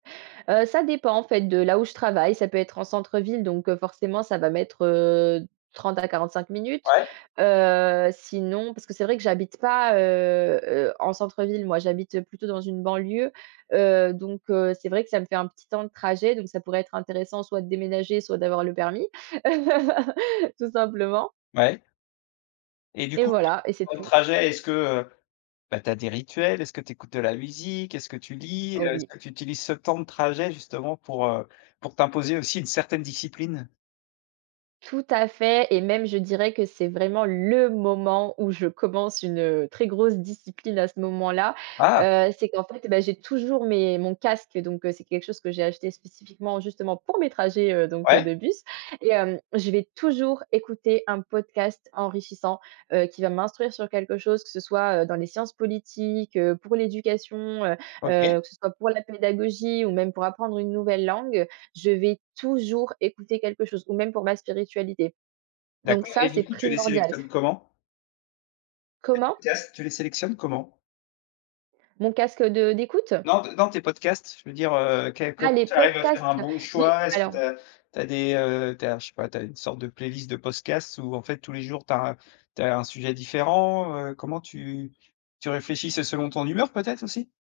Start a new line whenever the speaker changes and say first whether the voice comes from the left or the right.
right: Heu, ça dépend en fait de là où je travaille. Ça peut être en centre-ville, donc, heu, forcément ça va mettre, heu, 30 à 45 minutes.
left: Ouais.
right: Heu, sinon, parce que c'est vrai que j'habite pas, heu heu, en centre-ville, moi j'habite, heu, plutôt dans une banlieue. Heu, donc, heu, c'est vrai que ça me fait un petit temps de trajet, donc ça pourrait être intéressant soit de déménager, soit d'avoir le permis. Tout simplement.
left: Ouais. Et du
right: Et
left: coup, [unintelligible]
right: voilà et c'est
left: temps de
right: tout.
left: trajet, est-ce que, heu, bah, tu as des rituels? Est-ce que tu écoutes de la musique? Est-ce que tu lis?
right: Oh,
left: Heu, est-ce
right: oui!
left: que tu utilises ce temps de trajet justement pour, heu, pour t'imposer aussi une certaine discipline?
right: Tout à fait. Et même je dirais que c'est vraiment le moment où je commence une, heu, très grosse discipline, à ce moment-là.
left: Ah!
right: Heu, c'est qu'en fait, bah j'ai toujours mes mon casque, donc c'est quelque chose que j'ai acheté spécifiquement, justement pour mes trajets, heu, donc, heu,
left: Ouais.
right: de bus. Et hem, je vais toujours écouter un podcast enrichissant, heu, qui va m'instruire sur quelque chose que ce soit, heu, dans les sciences politiques, heu, pour l'éducation, heu,
left: OK.
right: heu, que ce soit pour la pédagogie ou même pour apprendre une nouvelle langue. Je vais toujours écouter quelque chose ou même pour ma spiritualité. Donc
left: D'accord,
right: ça,
left: et
right: c'est
left: du coup, tu les
right: primordial.
left: sélectionnes comment? Tes
right: Comment?
left: podcasts, tu les sélectionnes comment?
right: Mon casque de d'écoute?
left: Non, non, tes podcasts, je veux dire, heu, quel
right: Ah,
left: comment
right: les
left: tu arrives à faire un
right: podcasts!
left: bon
right: oui,
left: choix? Est-ce que
right: alors
left: tu as tu as des, heu, tu as je sais pas, tu as une sorte de playlist de podcasts ou en fait tous les jours, tu as un tu as un sujet différent? Heu, comment tu tu réfléchis? C'est selon ton humeur, peut-être aussi?